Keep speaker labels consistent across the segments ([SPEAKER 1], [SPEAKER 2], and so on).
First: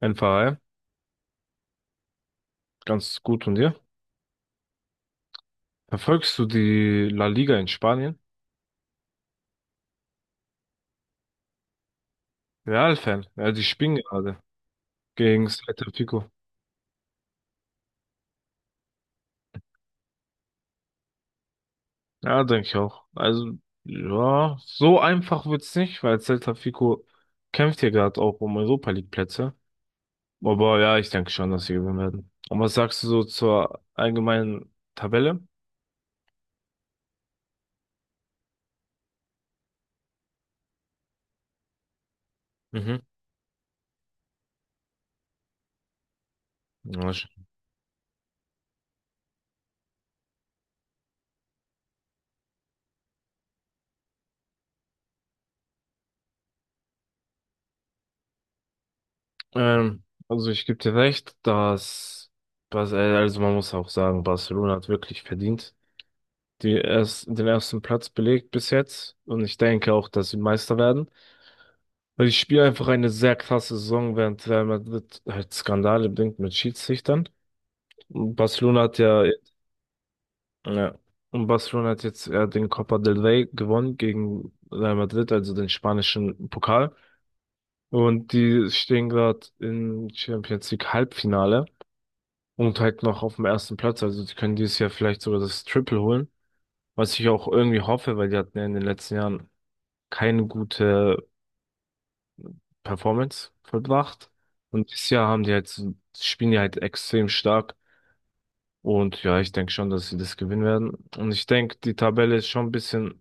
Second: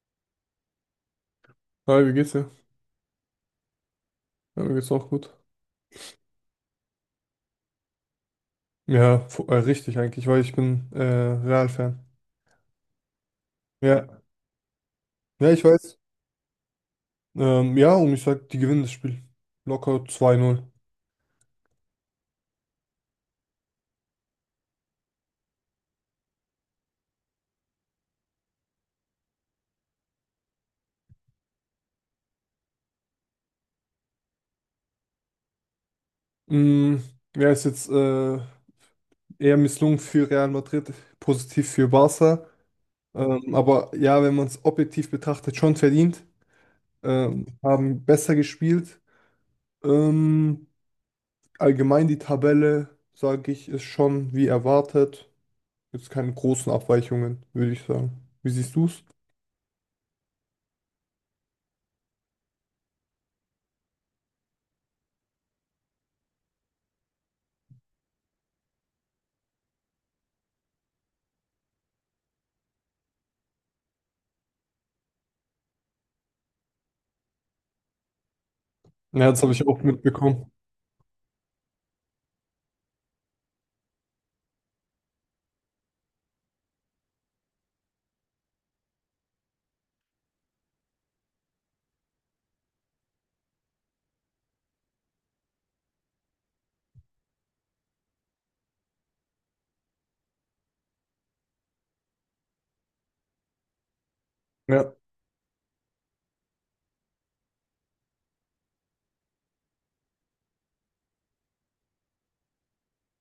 [SPEAKER 1] NVA,
[SPEAKER 2] Hi, wie geht's dir?
[SPEAKER 1] ganz gut und dir?
[SPEAKER 2] Ja, mir geht's auch gut.
[SPEAKER 1] Verfolgst du die La Liga in Spanien?
[SPEAKER 2] Ja, richtig eigentlich, weil ich bin Real-Fan.
[SPEAKER 1] Real-Fan, ja, die spielen
[SPEAKER 2] Ja,
[SPEAKER 1] gerade gegen
[SPEAKER 2] ja, ich
[SPEAKER 1] Celta
[SPEAKER 2] weiß.
[SPEAKER 1] Vigo.
[SPEAKER 2] Ja, und ich sag, die gewinnen das Spiel. Locker 2-0.
[SPEAKER 1] Ja, denke ich auch. Also, ja, so einfach wird's nicht, weil Celta Vigo kämpft hier gerade auch um Europa League Plätze. Aber ja, ich denke schon, dass sie gewinnen werden. Und was sagst du so zur allgemeinen Tabelle?
[SPEAKER 2] Mm, ja, ist jetzt eher misslungen für Real Madrid, positiv für Barca.
[SPEAKER 1] Mhm.
[SPEAKER 2] Aber ja, wenn man es objektiv betrachtet, schon verdient.
[SPEAKER 1] Ja, sch-
[SPEAKER 2] Haben besser gespielt. Ähm, allgemein die Tabelle, sage ich, ist schon wie erwartet. Gibt es keine großen Abweichungen, würde ich sagen. Wie siehst du es?
[SPEAKER 1] Also ich gebe dir recht, dass also man muss auch sagen, Barcelona hat wirklich verdient. Den ersten Platz belegt bis jetzt. Und ich denke auch, dass sie Meister werden. Weil ich spiele einfach eine sehr krasse Saison, während Real Madrid halt Skandale bringt mit Schiedsrichtern. Und Barcelona hat ja,
[SPEAKER 2] Ja, das habe ich also auch mitbekommen.
[SPEAKER 1] ja, und Barcelona hat jetzt ja den Copa del Rey gewonnen gegen Real Madrid, also den spanischen Pokal. Und die stehen gerade im Champions League Halbfinale und halt noch auf dem ersten Platz. Also die können dieses Jahr vielleicht sogar das Triple holen. Was ich auch irgendwie hoffe, weil die hatten ja in den letzten Jahren keine gute Performance vollbracht. Und
[SPEAKER 2] Ja.
[SPEAKER 1] dieses Jahr haben die halt, so, spielen die halt extrem stark. Und ja, ich denke schon, dass sie das gewinnen werden. Und ich denke, die Tabelle ist schon ein bisschen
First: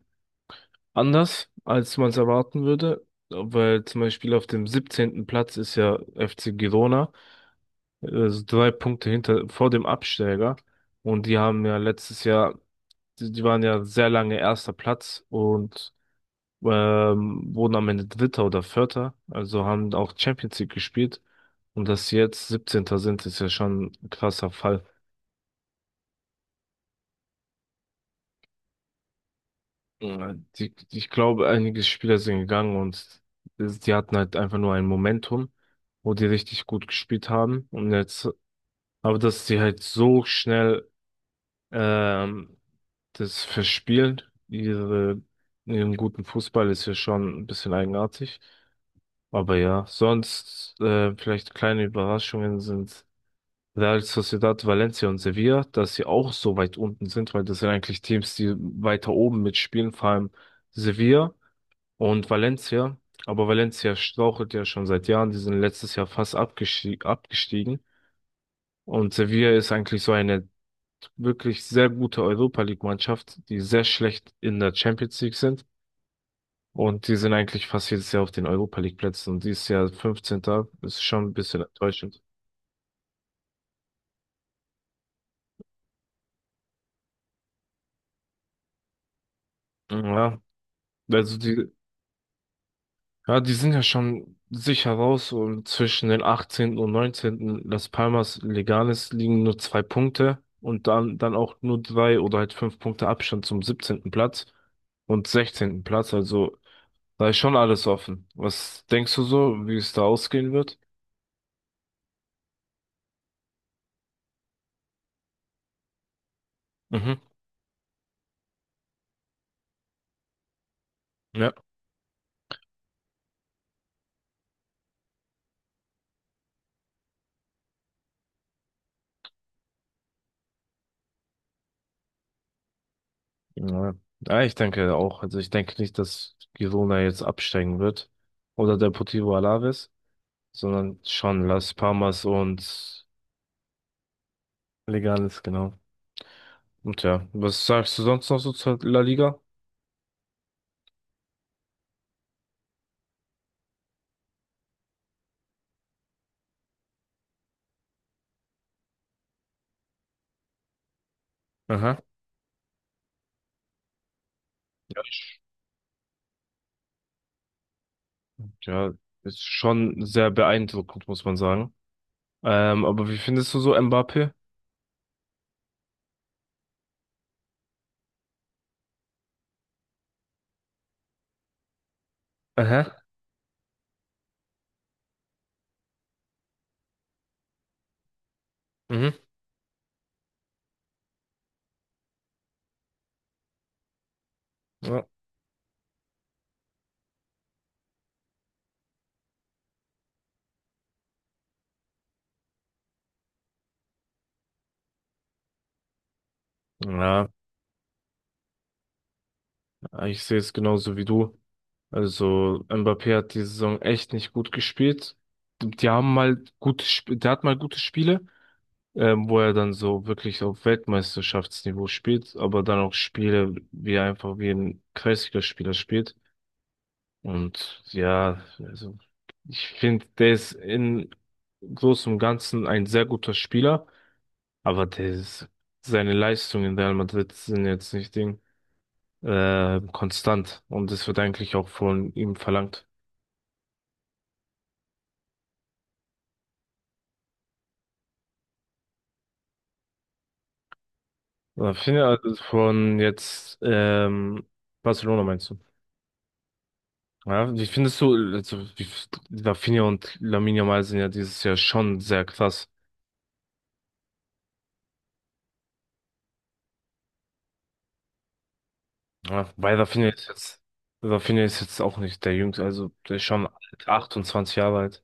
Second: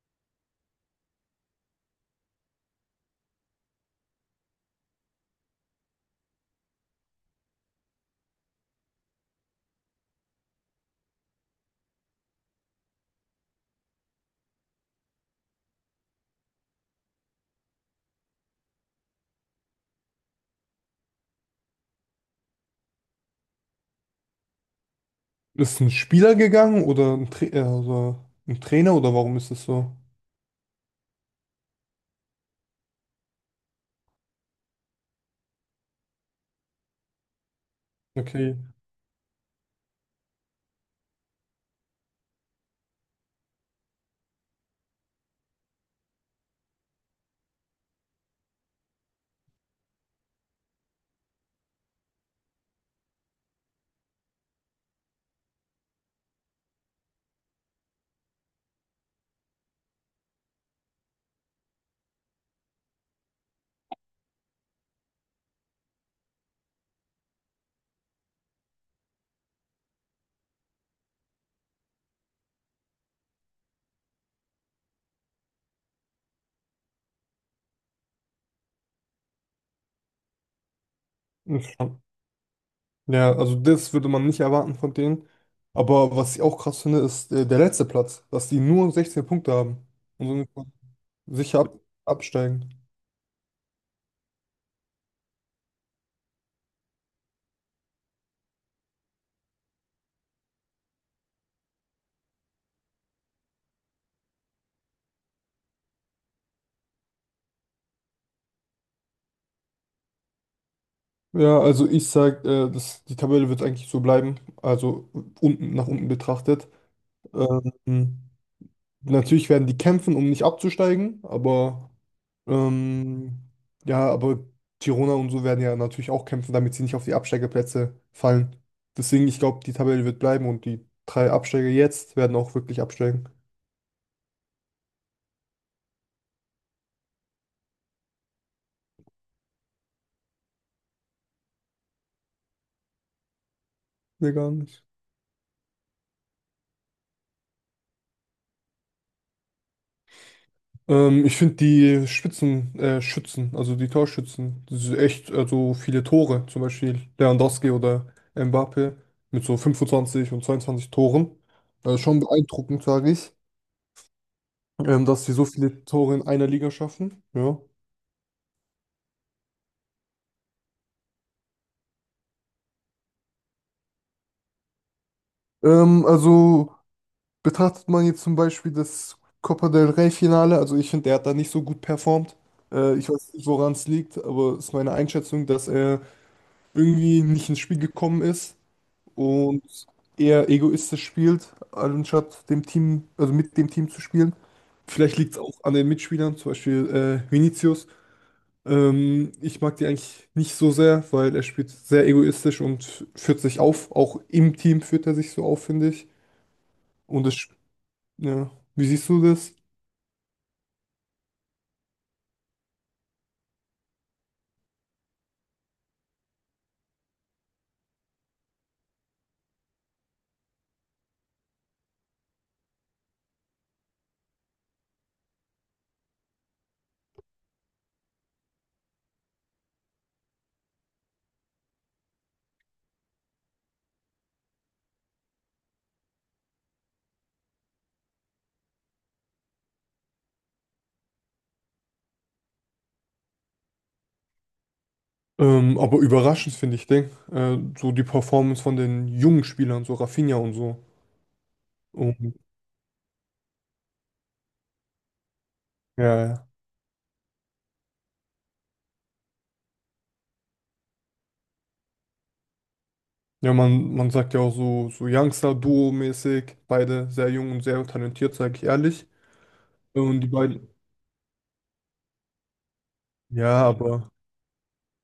[SPEAKER 1] anders, als man es erwarten würde. Weil zum Beispiel auf dem siebzehnten Platz ist ja FC Girona, also drei Punkte hinter, vor dem Absteiger. Und die haben ja letztes Jahr, die waren ja sehr lange erster Platz und wurden am Ende Dritter oder Vierter, also haben auch Champions League gespielt. Und dass sie jetzt Siebzehnter sind, ist ja schon ein krasser Fall.
[SPEAKER 2] Ist ein Spieler gegangen oder ein, Tra also ein Trainer, oder warum ist es so?
[SPEAKER 1] Mhm. Ich glaube, einige Spieler sind gegangen und die hatten halt einfach nur ein Momentum, wo die richtig gut gespielt haben. Und jetzt,
[SPEAKER 2] Okay.
[SPEAKER 1] aber dass sie halt so schnell ähm, das verspielen, ihre, ihren guten Fußball, ist ja schon ein bisschen eigenartig. Aber ja, sonst vielleicht kleine Überraschungen sind. Real Sociedad, Valencia und Sevilla, dass sie auch so weit unten sind, weil das sind eigentlich Teams, die weiter oben mitspielen, vor allem Sevilla und Valencia. Aber Valencia strauchelt ja schon seit Jahren, die sind letztes Jahr fast abgestiegen. Und Sevilla ist eigentlich so eine wirklich sehr gute Europa League-Mannschaft, die sehr schlecht in der Champions League sind. Und die sind eigentlich fast jedes Jahr auf den Europa League-Plätzen. Und dieses Jahr 15. ist schon ein bisschen
[SPEAKER 2] Ist schon-
[SPEAKER 1] enttäuschend.
[SPEAKER 2] Ja, also das würde man nicht erwarten von denen. Aber was ich auch krass finde, ist der letzte Platz, dass die nur 16 Punkte haben
[SPEAKER 1] Ja,
[SPEAKER 2] und somit
[SPEAKER 1] also
[SPEAKER 2] sicher
[SPEAKER 1] die,
[SPEAKER 2] ab absteigen.
[SPEAKER 1] Ja, die sind ja schon sicher raus und zwischen den 18. und 19. Las Palmas Leganes liegen nur zwei Punkte und dann auch nur drei oder halt fünf Punkte Abstand zum 17. Platz und 16. Platz. Also da ist schon alles offen. Was denkst du so, wie es da ausgehen wird?
[SPEAKER 2] Ja, also ich sag, das, die Tabelle wird eigentlich so bleiben. Also unten nach unten betrachtet.
[SPEAKER 1] Mhm.
[SPEAKER 2] Ähm, Natürlich werden die kämpfen, um nicht abzusteigen,
[SPEAKER 1] Ja.
[SPEAKER 2] aber ähm, ja, aber Girona und so werden ja natürlich auch kämpfen, damit sie nicht auf die Absteigerplätze fallen. Deswegen, ich glaube, die Tabelle wird bleiben und die 3 Absteiger jetzt werden auch wirklich absteigen.
[SPEAKER 1] Ja. Ja, ich denke auch. Also ich denke nicht, dass Girona jetzt absteigen wird oder Deportivo Alaves, sondern schon Las Palmas und
[SPEAKER 2] Nee, gar nicht.
[SPEAKER 1] Leganes, genau. Und ja, was sagst du sonst noch so zur La Liga?
[SPEAKER 2] Ich finde die Spitzen, Schützen, also die Torschützen, das ist echt, also viele Tore, zum Beispiel Lewandowski oder Mbappé mit so 25 und 22 Toren. Das ist
[SPEAKER 1] Aha.
[SPEAKER 2] schon beeindruckend, sage ich.
[SPEAKER 1] Ja,
[SPEAKER 2] Dass sie
[SPEAKER 1] ich-
[SPEAKER 2] so viele Tore in einer Liga schaffen. Ja.
[SPEAKER 1] ja, ist schon sehr beeindruckend, muss man sagen. Aber wie findest du so Mbappé?
[SPEAKER 2] Also betrachtet man jetzt zum Beispiel das Copa del Rey-Finale, also ich finde, der hat da nicht so gut performt.
[SPEAKER 1] Aha.
[SPEAKER 2] Ich weiß nicht, woran es liegt, aber es ist meine Einschätzung, dass er irgendwie nicht ins Spiel gekommen ist
[SPEAKER 1] Mhm.
[SPEAKER 2] und eher egoistisch spielt, anstatt dem Team, also mit dem Team zu spielen.
[SPEAKER 1] Ja.
[SPEAKER 2] Vielleicht liegt es auch an den Mitspielern, zum Beispiel Vinicius. Ich mag die eigentlich nicht so sehr, weil er spielt sehr egoistisch und führt sich auf. Auch im Team führt er sich so auf, finde ich. Und
[SPEAKER 1] Ja,
[SPEAKER 2] ja, wie siehst du das?
[SPEAKER 1] ich sehe es genauso wie du. Also Mbappé hat die Saison echt nicht gut gespielt. Die haben mal gute, Sp- Der hat mal gute Spiele, wo er dann so wirklich auf Weltmeisterschaftsniveau spielt, aber dann auch Spiele, wie er einfach wie ein Kreisligaspieler spielt. Und ja, also ich finde, der ist in großem und Ganzen ein sehr guter Spieler, aber seine Leistungen in Real Madrid sind jetzt nicht konstant und es wird eigentlich auch von ihm verlangt.
[SPEAKER 2] Aber überraschend finde ich Ding. So die Performance von den jungen Spielern, so Rafinha und so.
[SPEAKER 1] Finde
[SPEAKER 2] Und,
[SPEAKER 1] also von jetzt Barcelona meinst du?
[SPEAKER 2] ja, ja,
[SPEAKER 1] Ja, wie findest du, also, wie, Rafinha und Lamine Yamal sind ja dieses Jahr schon sehr krass.
[SPEAKER 2] ja, man sagt ja auch so, so Youngster-Duo-mäßig. Beide sehr jung und sehr talentiert, sage ich ehrlich.
[SPEAKER 1] Ja, weil
[SPEAKER 2] Und die beiden,
[SPEAKER 1] Rafinha ist jetzt auch nicht der Jüngste, also der ist schon
[SPEAKER 2] ja,
[SPEAKER 1] alt,
[SPEAKER 2] aber.
[SPEAKER 1] 28 Jahre alt.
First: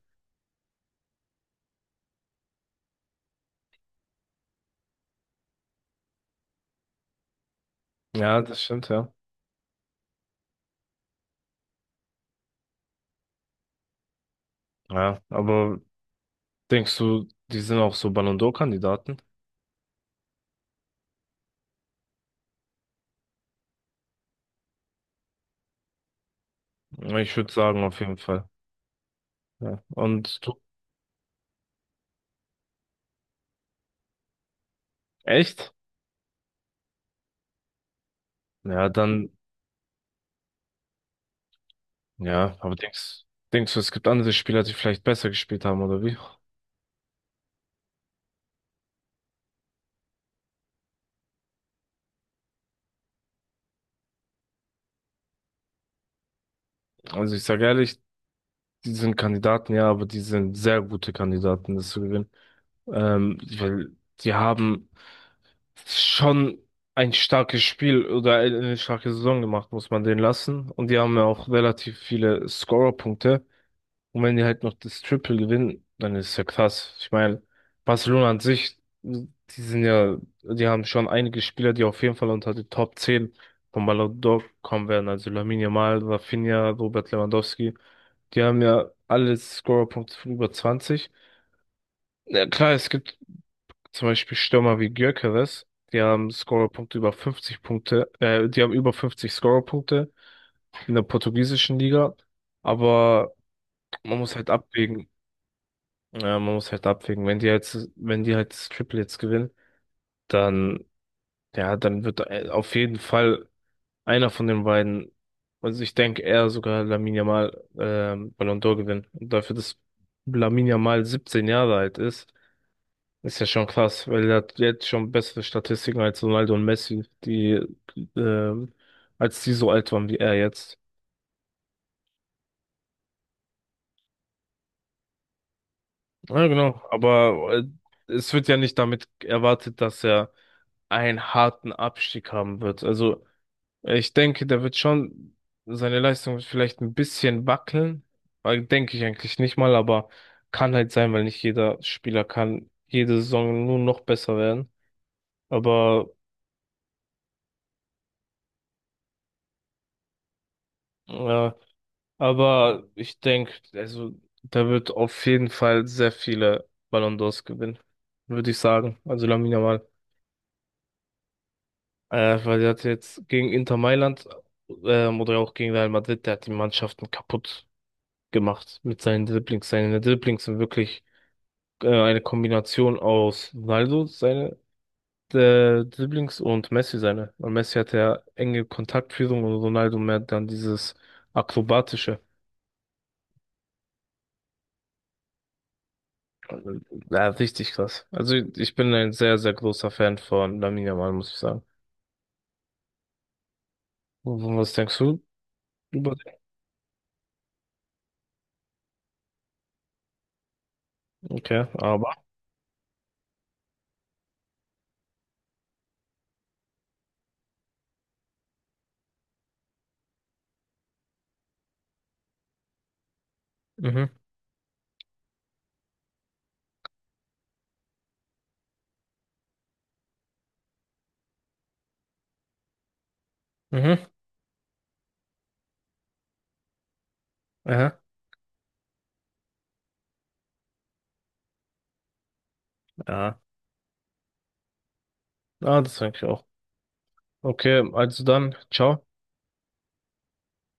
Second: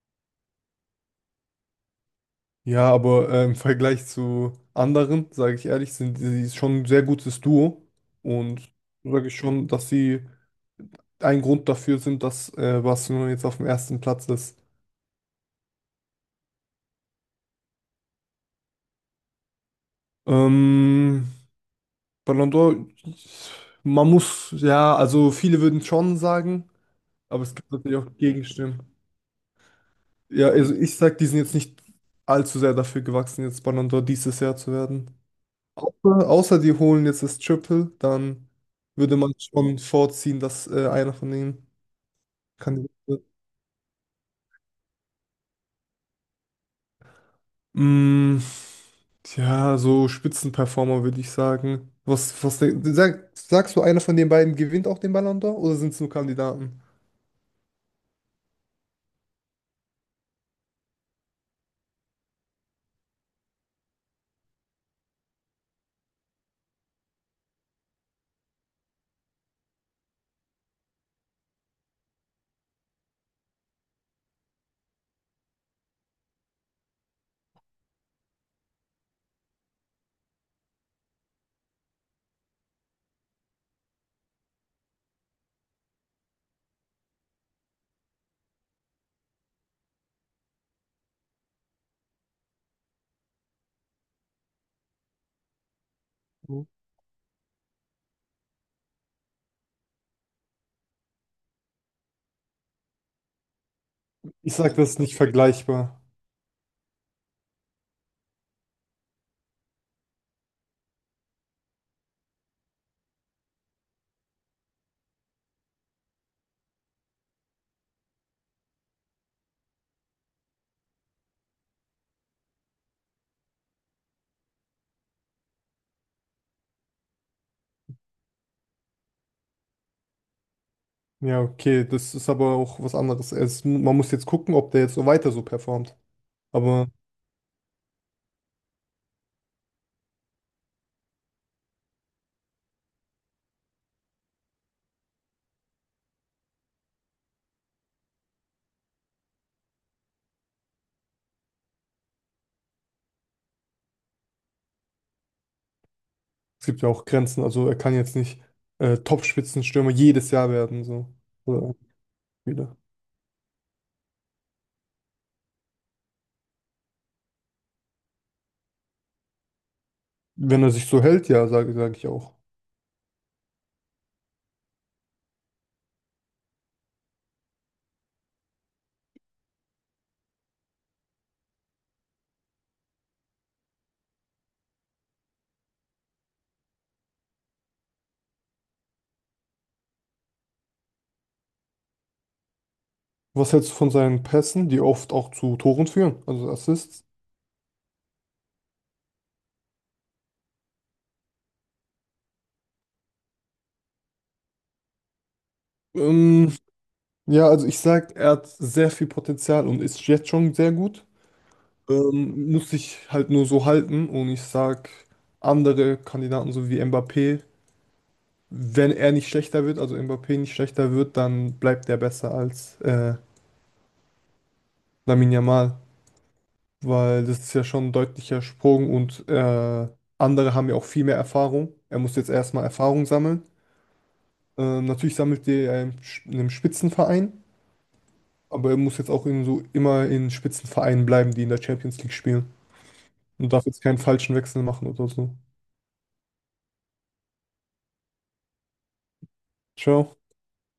[SPEAKER 2] Ja, aber im Vergleich zu anderen, sage ich ehrlich, sind sie schon ein sehr gutes Duo.
[SPEAKER 1] Ja, das
[SPEAKER 2] Und
[SPEAKER 1] stimmt, ja.
[SPEAKER 2] sage ich schon, dass sie ein Grund dafür sind, dass Barcelona jetzt auf dem ersten Platz ist.
[SPEAKER 1] Ja, aber denkst du, die sind auch so Ballon d'Or-Kandidaten?
[SPEAKER 2] Ähm, Ballon d'Or, man muss, ja, also viele würden schon sagen,
[SPEAKER 1] Ja, ich
[SPEAKER 2] aber
[SPEAKER 1] würde
[SPEAKER 2] es gibt
[SPEAKER 1] sagen,
[SPEAKER 2] natürlich
[SPEAKER 1] auf
[SPEAKER 2] auch
[SPEAKER 1] jeden Fall.
[SPEAKER 2] Gegenstimmen.
[SPEAKER 1] Ja. Und
[SPEAKER 2] Ja,
[SPEAKER 1] du,
[SPEAKER 2] also ich sag, die sind jetzt nicht allzu sehr dafür gewachsen, jetzt Ballon d'Or dieses Jahr zu werden.
[SPEAKER 1] echt?
[SPEAKER 2] Gruppe, außer die holen jetzt das Triple, dann
[SPEAKER 1] Ja,
[SPEAKER 2] würde
[SPEAKER 1] dann,
[SPEAKER 2] man schon vorziehen, dass einer von denen
[SPEAKER 1] ja, aber
[SPEAKER 2] Kandidat
[SPEAKER 1] denkst,
[SPEAKER 2] wird.
[SPEAKER 1] denkst du, es gibt andere Spieler, die vielleicht besser gespielt haben, oder wie?
[SPEAKER 2] Mm, ja, so Spitzenperformer würde ich sagen. Was, sagst du, einer von den beiden gewinnt auch den Ballon d'Or, oder sind es nur Kandidaten?
[SPEAKER 1] Also ich sage ehrlich, die sind Kandidaten, ja, aber die sind sehr gute Kandidaten, das zu gewinnen. Weil die haben schon ein starkes Spiel oder eine starke Saison gemacht, muss man denen lassen. Und die haben ja auch relativ viele Scorerpunkte. Und wenn die halt noch das Triple gewinnen, dann ist es ja krass. Ich meine, Barcelona an sich, die sind ja, die haben schon einige Spieler, die auf jeden Fall unter die Top 10 von Ballon d'Or kommen werden. Also Lamine Yamal, Rafinha, Robert Lewandowski. Die haben ja alle Scorerpunkte von über 20. Ja, klar, es gibt zum Beispiel Stürmer wie Gyökeres, die haben über 50 Scorerpunkte in der portugiesischen Liga. Aber man muss halt
[SPEAKER 2] Ich sag, das ist
[SPEAKER 1] abwägen.
[SPEAKER 2] nicht vergleichbar.
[SPEAKER 1] Ja, man muss halt abwägen. Wenn die halt das Triple jetzt gewinnen, dann, ja, dann wird auf jeden Fall einer von den beiden, also ich denke eher sogar Lamine Yamal Ballon d'Or gewinnen. Und dafür, dass Lamine Yamal 17 Jahre alt ist, ist ja schon krass, weil er hat jetzt schon bessere Statistiken als Ronaldo und Messi, ähm, als die so alt waren wie er jetzt.
[SPEAKER 2] Ja, okay, das ist aber auch was anderes. Es, man muss jetzt gucken, ob der jetzt so weiter so performt.
[SPEAKER 1] Ja, genau.
[SPEAKER 2] Aber
[SPEAKER 1] Aber es wird ja nicht damit erwartet, dass er einen harten Abstieg haben wird. Also ich denke, der wird schon, seine Leistung wird vielleicht ein bisschen wackeln. Denke ich eigentlich nicht mal, aber kann halt sein, weil nicht jeder Spieler kann jede Saison nur noch besser werden. Aber,
[SPEAKER 2] es gibt ja auch Grenzen. Also er kann jetzt nicht Top-Spitzenstürmer jedes Jahr werden. So.
[SPEAKER 1] äh,
[SPEAKER 2] Oder wieder.
[SPEAKER 1] aber ich denke, also der wird auf jeden Fall sehr viele Ballon d'Ors gewinnen, würde ich sagen. Also Lamine Yamal.
[SPEAKER 2] Wenn er sich so hält, ja, sag ich auch.
[SPEAKER 1] Weil der hat jetzt gegen Inter Mailand oder auch gegen Real Madrid, der hat die Mannschaften kaputt gemacht mit seinen Dribblings. Seine Dribblings sind wirklich eine Kombination aus Ronaldo, seine Dribblings und Messi seine. Und Messi hat ja enge Kontaktführung und Ronaldo mehr dann dieses Akrobatische.
[SPEAKER 2] Was hältst du von seinen Pässen, die oft auch zu Toren führen, also Assists?
[SPEAKER 1] Ja, richtig krass. Also ich bin ein sehr, sehr großer Fan von Lamine Yamal, muss ich sagen. Und was denkst du über den?
[SPEAKER 2] Ähm, ja, also ich sag, er hat sehr viel Potenzial und ist jetzt schon sehr gut.
[SPEAKER 1] Okay, aber.
[SPEAKER 2] Muss sich halt nur so halten und ich sag, andere Kandidaten, so wie Mbappé, wenn er nicht schlechter wird, also Mbappé nicht schlechter wird, dann bleibt er besser als
[SPEAKER 1] Mhm,
[SPEAKER 2] Lamine Yamal, weil das ist ja schon ein deutlicher Sprung und andere haben ja auch viel mehr Erfahrung. Er muss jetzt erstmal Erfahrung sammeln.
[SPEAKER 1] mhm,
[SPEAKER 2] Natürlich sammelt er ja in einem Spitzenverein,
[SPEAKER 1] aha,
[SPEAKER 2] aber er muss jetzt auch in so immer in Spitzenvereinen bleiben, die in der Champions League spielen.
[SPEAKER 1] ja.
[SPEAKER 2] Und darf jetzt keinen falschen Wechsel machen oder so.
[SPEAKER 1] Ah, das denke ich auch. Okay, also dann, ciao.
[SPEAKER 2] Ciao.